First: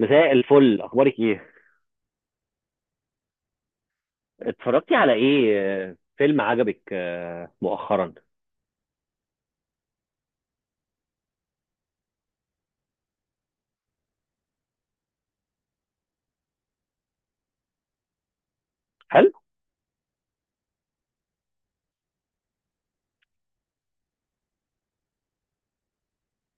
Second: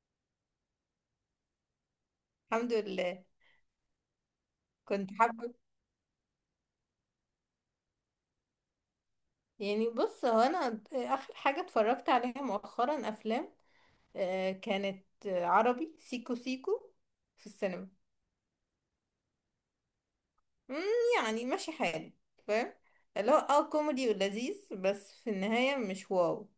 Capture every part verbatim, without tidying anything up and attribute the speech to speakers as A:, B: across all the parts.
A: مساء الفل، اخبارك ايه؟
B: الحمد لله.
A: اتفرجتي
B: كنت
A: على
B: حابة،
A: ايه؟ آه، فيلم عجبك آه، مؤخرا؟
B: يعني بص، هو انا اخر حاجة اتفرجت عليها مؤخرا افلام. آه، كانت آه، عربي سيكو سيكو في السينما.
A: حلو.
B: مم، يعني ماشي حالي، فاهم، اللي هو اه كوميدي ولذيذ، بس في النهاية مش واو.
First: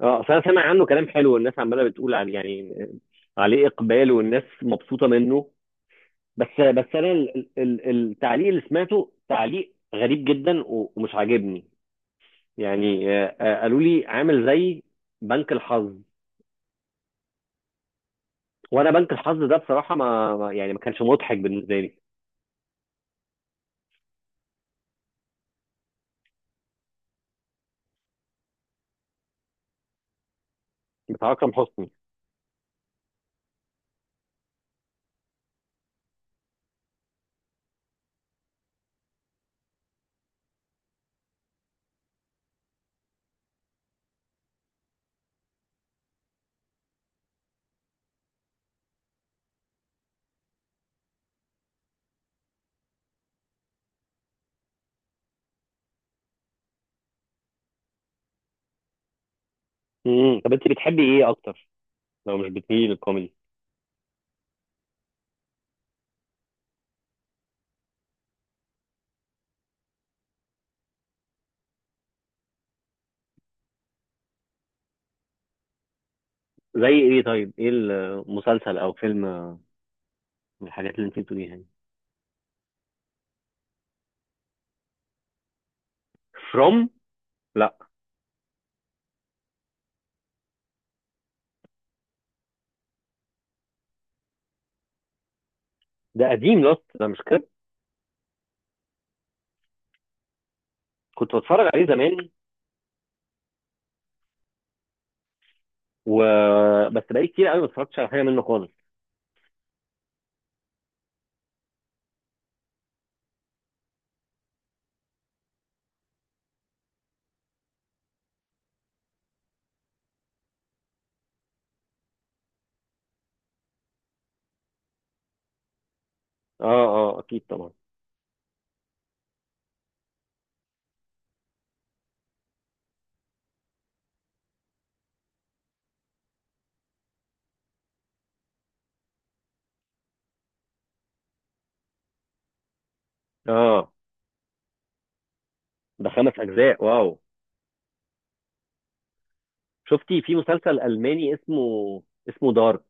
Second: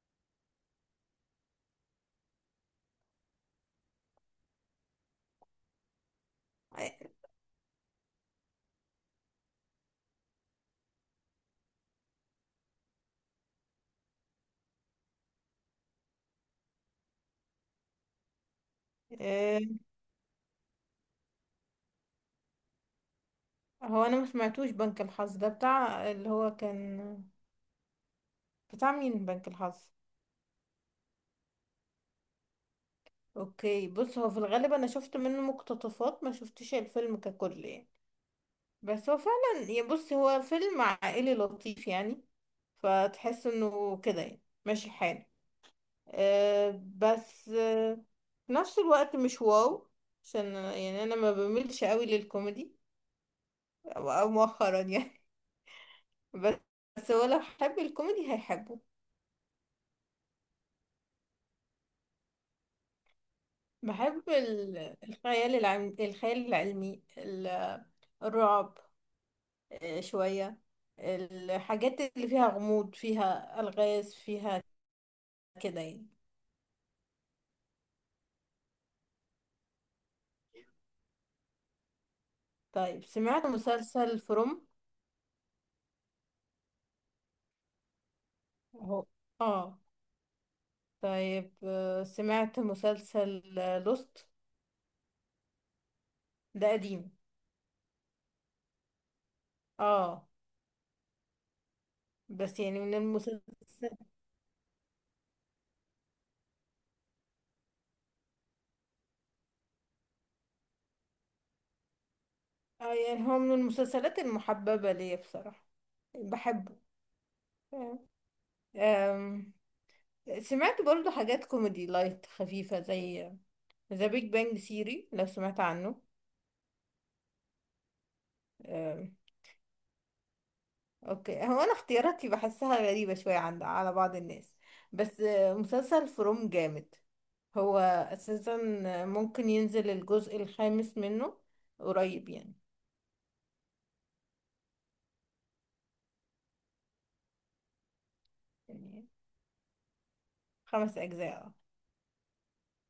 A: اه، اصل انا سامع عنه كلام حلو والناس عماله بتقول عليه، يعني آه، عليه اقبال والناس مبسوطه منه. بس بس انا ال- ال- ال- التعليق اللي سمعته تعليق غريب جدا و- ومش عاجبني. يعني آه، آه، قالوا لي عامل زي بنك الحظ، وانا بنك الحظ ده
B: آه،
A: بصراحه ما ما- يعني ما كانش مضحك بالنسبه لي.
B: هو انا ما سمعتوش بنك الحظ ده، بتاع اللي هو كان بتاع مين بنك الحظ؟
A: بتاع اكرم حسني.
B: اوكي، بص، هو في الغالب انا شفت منه مقتطفات، ما شفتش الفيلم ككل يعني. بس هو فعلا يعني بص هو فيلم عائلي لطيف يعني. فتحس انه كده يعني ماشي الحال. أه بس أه في نفس الوقت مش واو. عشان يعني انا ما بميلش قوي للكوميدي او أو مؤخرا يعني. بس بس هو لو حب الكوميدي هيحبه.
A: امم طب انت بتحبي ايه اكتر لو مش بتميلي للكوميدي؟
B: بحب ال- الخيال العلمي، الخيال العلمي ال- الرعب. أه شوية، الحاجات اللي فيها غموض، فيها ألغاز، فيها كده يعني.
A: زي ايه؟ طيب ايه المسلسل او فيلم من الحاجات اللي انت بتقوليها دي؟
B: طيب سمعت مسلسل فروم؟
A: فروم. لا.
B: اهو. اه. طيب، آه، سمعت مسلسل لوست؟
A: ده قديم
B: ده
A: لوست ده،
B: قديم،
A: مش كده؟
B: اه.
A: كنت بتفرج عليه زمان،
B: بس يعني من المسلسل،
A: و، بس بقالي كتير قوي ما اتفرجتش على حاجه منه خالص.
B: اه، يعني هو من المسلسلات المحببة ليا بصراحة، بحبه. آم، سمعت برضو حاجات كوميدي لايت خفيفة زي ذا بيج بانج سيري، لو سمعت عنه.
A: اه اه اكيد طبعا.
B: اوكي، هو انا اختياراتي بحسها غريبة شوية عند على بعض الناس. بس آه، مسلسل فروم جامد. هو اساسا ممكن ينزل الجزء الخامس منه قريب يعني.
A: اه، ده خمس اجزاء، واو.
B: يعني
A: شفتي في مسلسل
B: خمس
A: الماني
B: اجزاء
A: اسمه، اسمه دارك؟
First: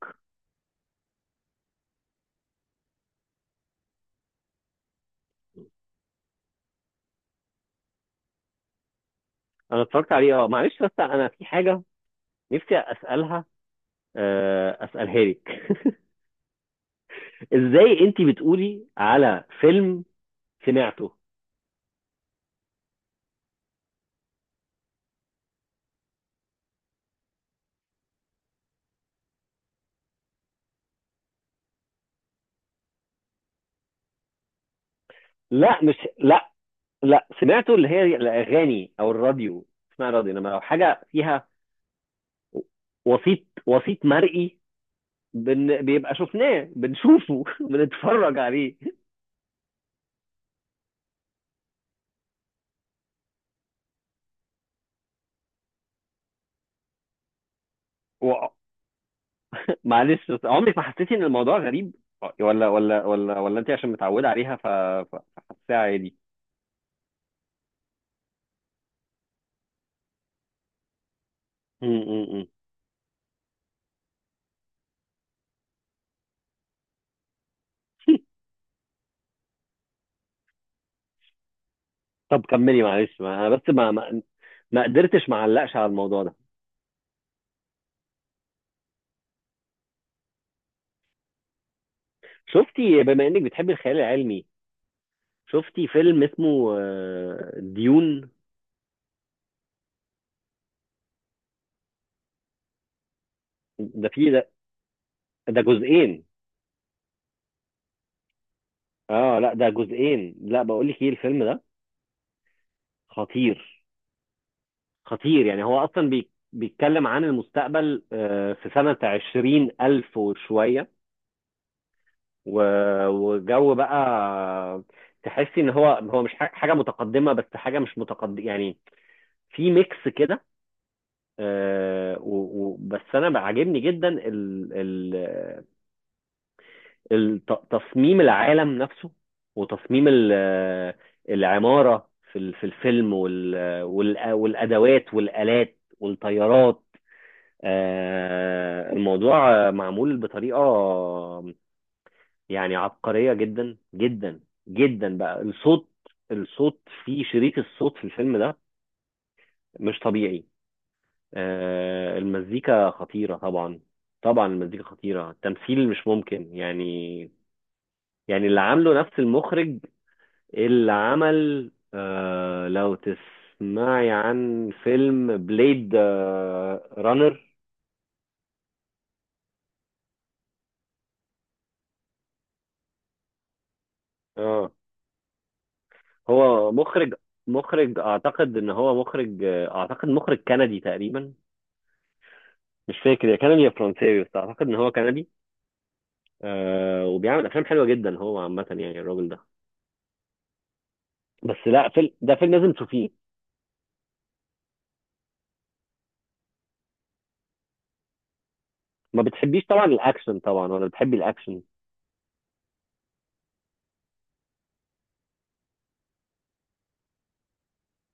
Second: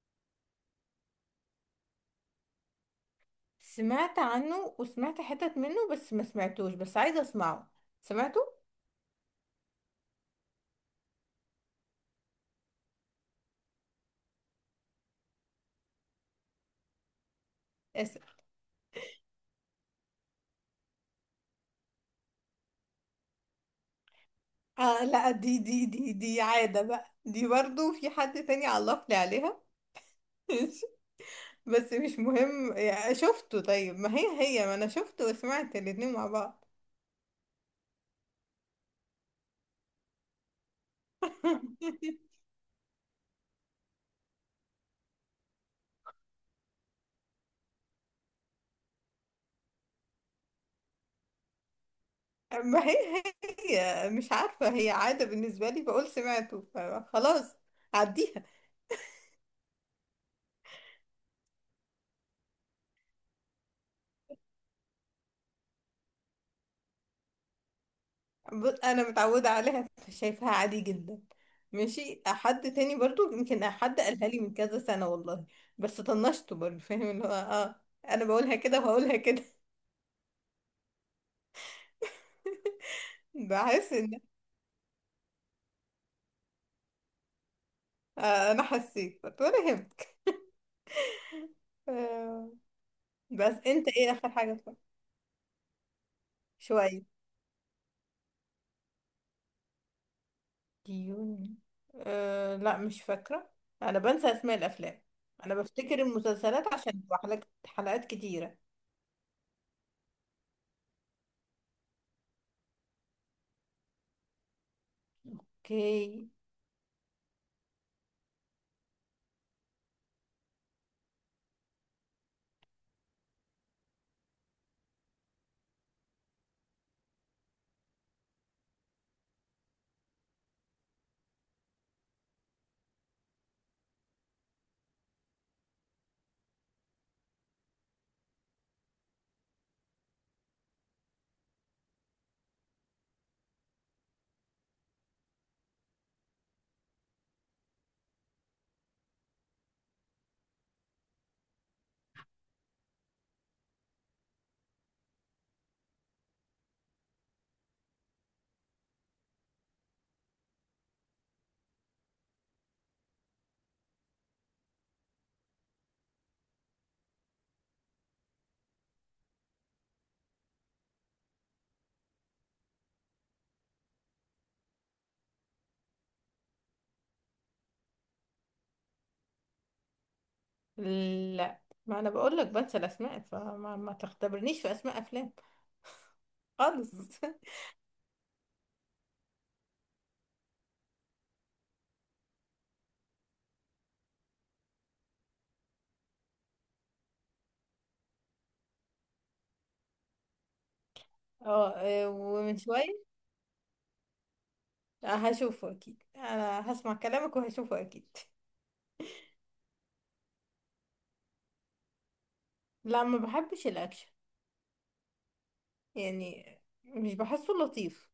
B: سمعت عنه وسمعت حتت منه بس ما سمعتوش، بس عايزة اسمعه. سمعته.
A: انا اتفرجت عليه، اه معلش بس انا في حاجه نفسي اسالها، آه، اسالها لك. ازاي
B: أس...
A: انت بتقولي على فيلم سمعته؟
B: آه لا، دي دي دي دي عادة بقى، دي برضو في حد تاني علق لي عليها. بس مش مهم يعني شفته. طيب، ما هي هي ما انا شفته وسمعت
A: لا، مش
B: الاتنين مع
A: لا،
B: بعض.
A: لا سمعته، اللي هي الاغاني او الراديو، اسمها راديو، انما لو حاجه فيها وسيط، وسيط مرئي، بن... بيبقى شفناه، بنشوفه، بنتفرج عليه.
B: ما هي هي مش عارفة، هي عادة بالنسبة لي بقول سمعته فخلاص،
A: و...
B: عديها.
A: معلش، بس عمرك ما حسيتي ان الموضوع غريب، ولا ولا ولا ولا انت عشان متعوده عليها ف ف- فحاساها عادي؟
B: ب- أنا متعودة عليها، شايفها عادي جدا.
A: م-
B: ماشي،
A: م-
B: حد تاني برضو يمكن حد قالها لي من كذا سنة والله. بس طنشته برضو، فاهم، اللي هو اه
A: م.
B: أنا بقولها كده وهقولها كده.
A: طب كملي، معلش، ما انا بس ما
B: بحس إن...
A: ما ما قدرتش ما اعلقش على الموضوع ده.
B: آه أنا حسيت ولا يهمك. آه،
A: شفتي بما انك
B: بس
A: بتحبي
B: أنت
A: الخيال
B: إيه آخر
A: العلمي،
B: حاجة؟ طيب.
A: شفتي فيلم اسمه
B: شوية.
A: آه، ديون؟
B: ديون؟ أه لا، مش فاكرة. أنا
A: ده
B: بنسى
A: فيه
B: أسماء الأفلام. أنا
A: ده
B: بفتكر
A: جزئين.
B: المسلسلات عشان بتبقى حلقات حلقات كتيرة.
A: اه لا، ده جزئين، لا، بقول لك ايه، الفيلم ده خطير، خطير. يعني هو اصلا
B: اوكي.
A: بي بيتكلم عن المستقبل، آه، في سنة عشرين ألف وشوية، و- وجو بقى تحسي ان هو هو مش ح- حاجة متقدمة، بس حاجة مش متقدمة، يعني في ميكس كده. آه، و- و- بس انا عاجبني جدا ال- ال- الت- تصميم العالم نفسه، وتصميم ال- العمارة في ال- في الفيلم، وال- وال- والأدوات والآلات والطيارات. آه، الموضوع معمول بطريقة يعني عبقرية جدا جدا جدا. بقى الصوت، الصوت في شريط الصوت في الفيلم ده مش طبيعي. آه، المزيكا خطيرة طبعا، طبعا المزيكا خطيرة. التمثيل مش ممكن يعني. يعني اللي عامله نفس المخرج اللي عمل، آه لو تسمعي عن فيلم بليد آه رانر.
B: لا، ما أنا بقول لك بنسى الأسماء، فما ما تختبرنيش
A: اه،
B: في أسماء أفلام
A: هو
B: خالص.
A: مخرج، مخرج اعتقد ان هو مخرج، آه، اعتقد مخرج كندي تقريبا، مش فاكر يا كندي يا فرنساوي، بس اعتقد ان هو كندي. آه وبيعمل افلام حلوه جدا هو عامه، يعني الراجل ده. بس
B: اه،
A: لا،
B: آه،
A: فيلم ده فيلم
B: ومن
A: لازم
B: شوية،
A: تشوفيه.
B: آه، هشوفه أكيد، أنا هسمع كلامك وهشوفه أكيد.
A: ما بتحبيش طبعا الاكشن، طبعا، ولا بتحبي الاكشن؟
B: لا، ما بحبش الأكشن يعني، مش بحسه لطيف،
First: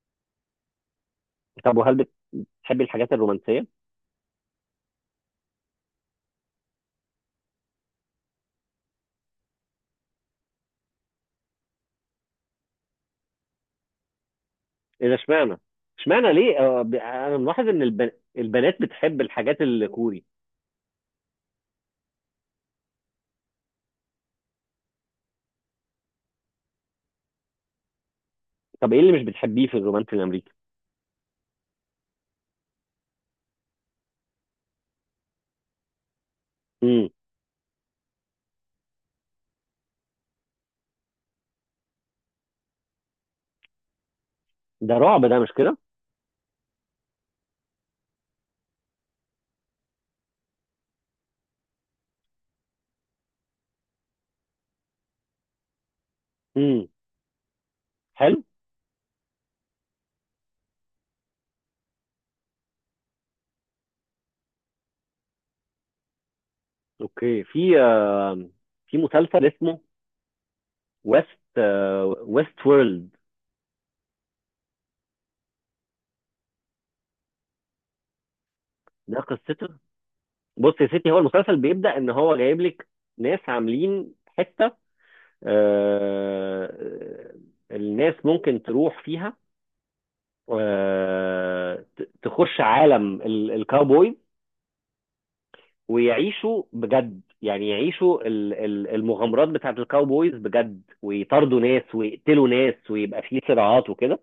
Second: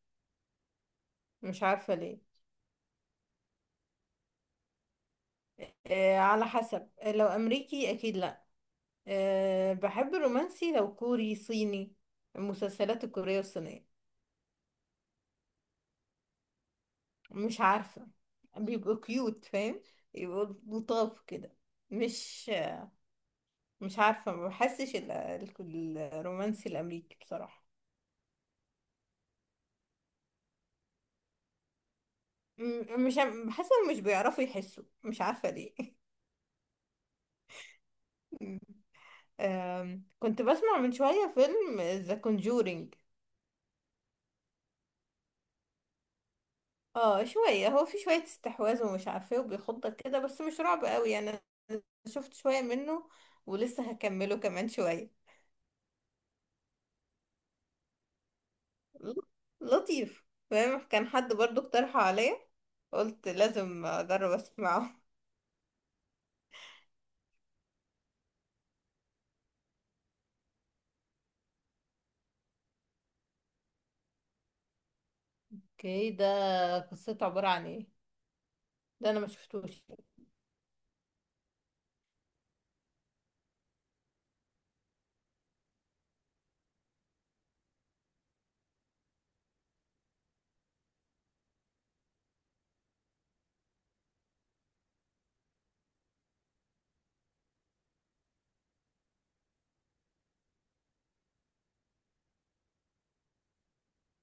B: مش
A: طب،
B: عارفة
A: وهل
B: ليه.
A: بتحبي الحاجات الرومانسيه؟
B: أه، على حسب، لو أمريكي أكيد لا. أه بحب الرومانسي لو كوري صيني. المسلسلات الكورية والصينية.
A: ايه ده، اشمعنى؟ اشمعنى ليه؟ آه، ب- انا
B: مش
A: ملاحظ ان
B: عارفة.
A: الب... البنات
B: بيبقوا
A: بتحب
B: كيوت،
A: الحاجات
B: فاهم،
A: الكوري.
B: يبقوا لطاف كده. مش مش عارفة، ما بحسش ال- ال- الرومانسي الأمريكي بصراحة.
A: طب ايه اللي مش بتحبيه في الرومانسي الامريكي؟
B: م- مش عم- بحس إنهم مش بيعرفوا يحسوا، مش عارفة ليه.
A: امم.
B: أم، كنت بسمع من شوية فيلم ذا Conjuring.
A: ده رعب ده، مش كده؟
B: اه شوية، هو في شوية استحواذ ومش عارفة ايه وبيخضك كده، بس مش رعب قوي يعني. انا شفت شوية منه ولسه هكمله كمان شوية.
A: امم، حلو.
B: ل- لطيف، فاهم. كان حد برضو اقترحه عليا، قلت لازم اجرب اسمعه.
A: اوكي، في آه، في مسلسل اسمه، ويست، ويست وورلد.
B: اوكي، ده قصته عبارة عن ايه؟ ده
A: ده
B: انا ما
A: قصته،
B: شفتوش.
A: بص يا ستي، هو المسلسل بيبدأ ان هو جايب لك ناس عاملين حتة، آه، آه، الناس ممكن تروح فيها، آه، ت- تخش عالم ال- الكاوبويز، ويعيشوا بجد، يعني يعيشوا ال- ال- المغامرات بتاعت الكاوبويز بجد، ويطاردوا ناس، ويقتلوا ناس، ويبقى فيه صراعات وكده.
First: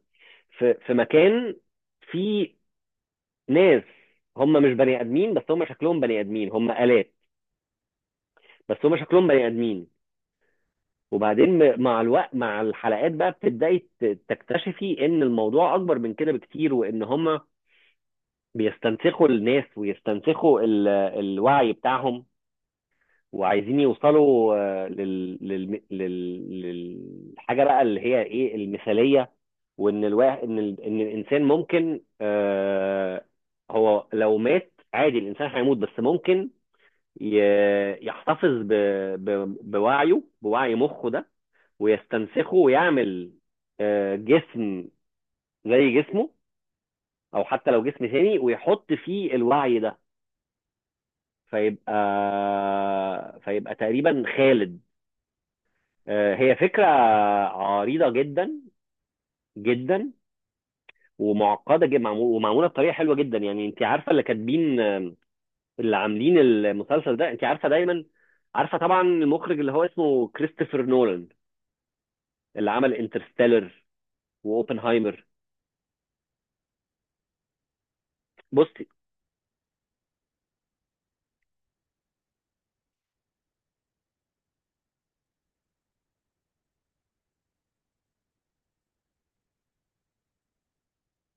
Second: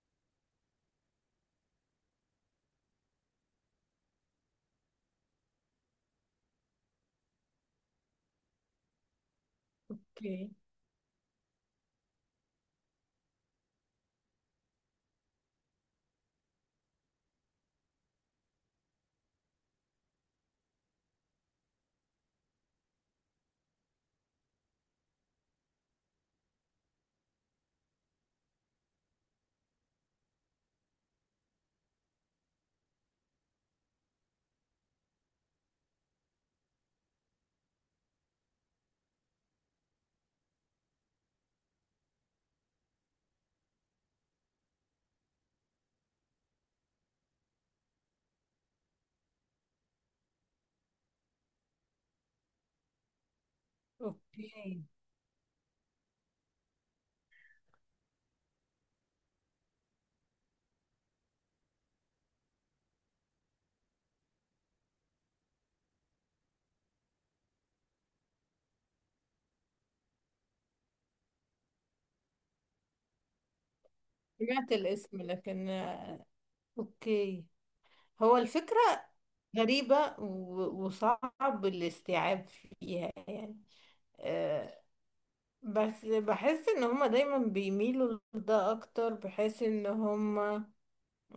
A: في في مكان فيه ناس، هم مش بني ادمين، بس هم شكلهم بني ادمين، هم آلات، بس هم شكلهم بني ادمين.
B: اوكي.
A: وبعدين م- مع الوقت، مع الحلقات بقى بتبدأي ت- تكتشفي ان الموضوع اكبر من كده بكتير، وان هم بيستنسخوا الناس ويستنسخوا ال- الوعي بتاعهم، وعايزين يوصلوا، آه، لل... لل... لل... للحاجه بقى اللي هي ايه، المثاليه. وان الواحد، ان ال... ان الانسان ممكن، آه، هو لو مات عادي الانسان هيموت، بس ممكن ي... يحتفظ ب... ب... بوعيه، بوعي مخه ده، ويستنسخه، ويعمل آه، جسم زي جسمه، او حتى لو جسم تاني، ويحط فيه الوعي ده، فيبقى فيبقى تقريبا خالد.
B: اوكي.
A: آه، هي فكرة عريضة جدا جدا، ومعقدة جدا، ومعمولة بطريقة حلوة جدا، يعني انت عارفة اللي كاتبين، آه، اللي عاملين المسلسل ده، انت عارفة دايما، عارفة طبعا المخرج اللي هو اسمه كريستوفر نولان، اللي عمل انترستيلر
B: سمعت الاسم
A: واوبنهايمر.
B: لكن... اوكي، هو الفكرة
A: بصي،
B: غريبة و- وصعب الاستيعاب فيها يعني. بس بحس ان هما دايما بيميلوا لده اكتر، بحيث ان هما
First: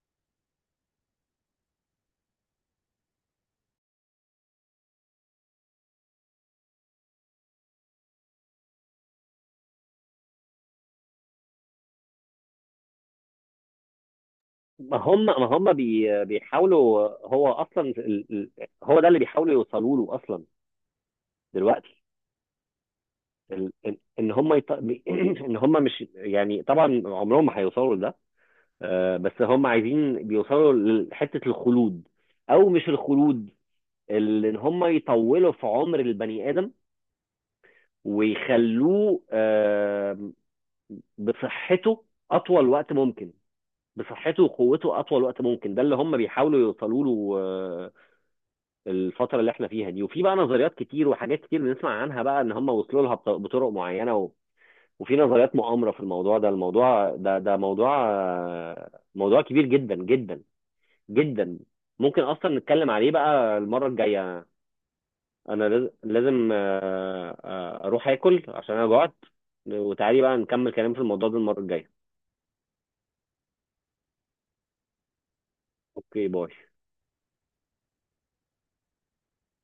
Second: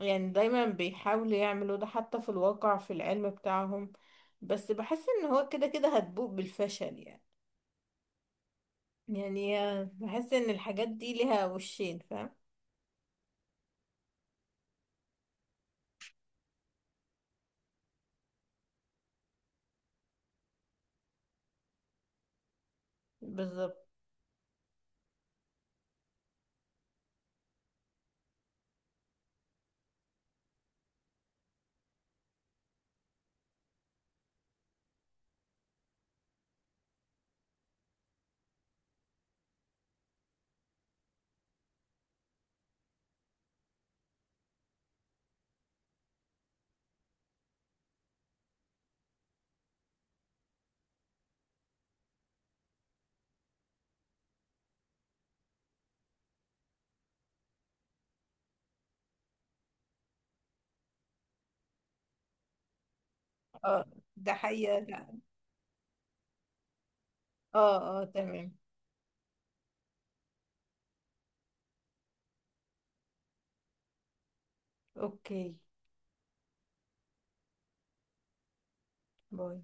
B: يعني دايما بيحاولوا يعملوا ده حتى في الواقع في العلم بتاعهم. بس بحس ان هو كده كده هتبوء بالفشل يعني. يعني بحس ان الحاجات دي ليها وشين، فاهم.
A: ما هم ما هم بي بيحاولوا، هو اصلا ال- ال- هو ده اللي بيحاولوا يوصلوا له اصلا دلوقتي. ال-
B: بالظبط.
A: ان إن هم يط... ان هم مش، يعني طبعا عمرهم ما هيوصلوا لده، آه، بس هم عايزين بيوصلوا لحتة الخلود، او مش الخلود، ال- ان هم يطولوا في عمر البني ادم ويخلوه، آه، بصحته اطول وقت ممكن، بصحته وقوته اطول وقت ممكن. ده اللي هم بيحاولوا يوصلوا له. آه، الفترة اللي احنا فيها دي، وفي بقى نظريات كتير وحاجات كتير بنسمع عنها بقى ان هم وصلوا لها بط- بطرق معينة. و... وفي نظريات مؤامرة في الموضوع ده، الموضوع ده، ده موضوع آه، موضوع كبير جدا جدا جدا. ممكن اصلا نتكلم عليه بقى
B: اه،
A: المره
B: ده
A: الجايه.
B: حقيقة.
A: انا لاز- لازم آه،
B: اه
A: آه،
B: اه،
A: اروح اكل
B: تمام.
A: عشان انا جوعت. وتعالي بقى نكمل كلام في الموضوع ده المره الجايه.
B: اوكي،
A: اوكي، باي.
B: باي.